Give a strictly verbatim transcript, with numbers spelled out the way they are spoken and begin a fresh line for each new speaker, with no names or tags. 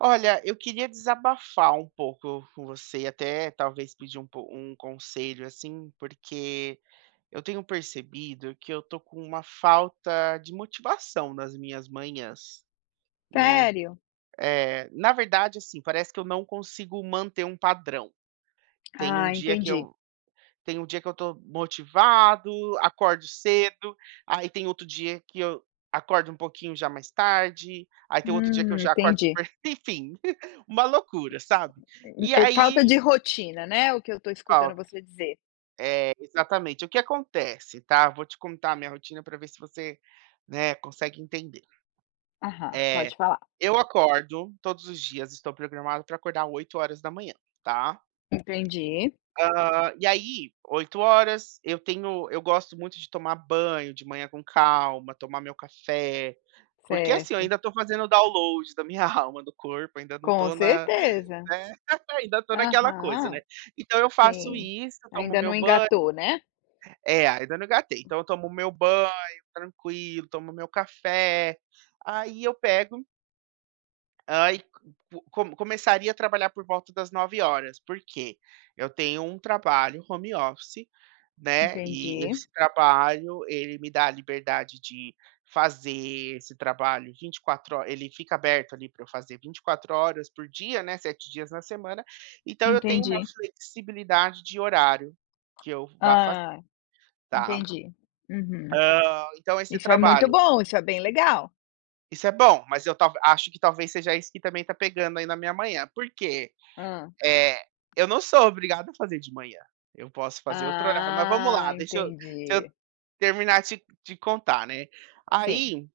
Olha, eu queria desabafar um pouco com você e até talvez pedir um um conselho, assim, porque eu tenho percebido que eu estou com uma falta de motivação nas minhas manhãs, né,
Sério?
eh, na verdade, assim, parece que eu não consigo manter um padrão. Tem um
Ah,
dia que
entendi.
eu tem um dia que eu estou motivado, acordo cedo, aí tem outro dia que eu acordo um pouquinho já mais tarde, aí tem outro dia que eu
Hum,
já acordo
entendi.
super enfim, uma loucura, sabe. E
É é é falta
aí
de rotina, né, o que eu estou escutando
Falta.
você dizer.
É, exatamente. O que acontece, tá, eu vou te contar a minha rotina para ver se você, né consegue entender.
Aham, pode
Eh,
falar.
eu acordo todos os dias estou programado para acordar oito horas da manhã, tá.
Entendi.
Ah, e aí, oito horas eu tenho eu gosto muito de tomar banho de manhã com calma, tomar meu café, porque, assim, eu
Certo.
ainda estou fazendo dowload da minha alma, do corpo, ainda não
Com
estou na
certeza.
né, ainda estou naquela coisa, né,
Aham.
então eu faço
Sim,
isso, tomo
ainda
meu
não
banho
engatou, né.
é ainda não engatei, então eu tomo o meu banho tranquilo, tomo meu café, aí eu pego ah, e co começaria a trabalhar por volta das nove horas, por quê? Eu tenho um trabalho home office, né, e
Entendi.
esse trabalho ele me dá a liberdade de fazer esse trabalho vinte e quatro ho ele fica aberto ali para eu fazer vinte e quatro horas por dia, né, sete dias na semana, então eu tenho uma
Entendi.
flexibilidade de horário que eu vá fa
Ah,
tá.
entendi. Uhum.
Ah, então esse
Isso é muito
trabalho
bom, isso é bem legal.
Isso é bom, mas eu tal acho que talvez seja esse que também está pegando aí na minha manhã, por quê?
Hã.
Eh, eu não sou obrigado a fazer de manhã, eu posso fazer outro horário. Mas vamos
Ah,
lá, deixa eu se eu
entendi.
terminar de de contar, né.
Sim.
Aí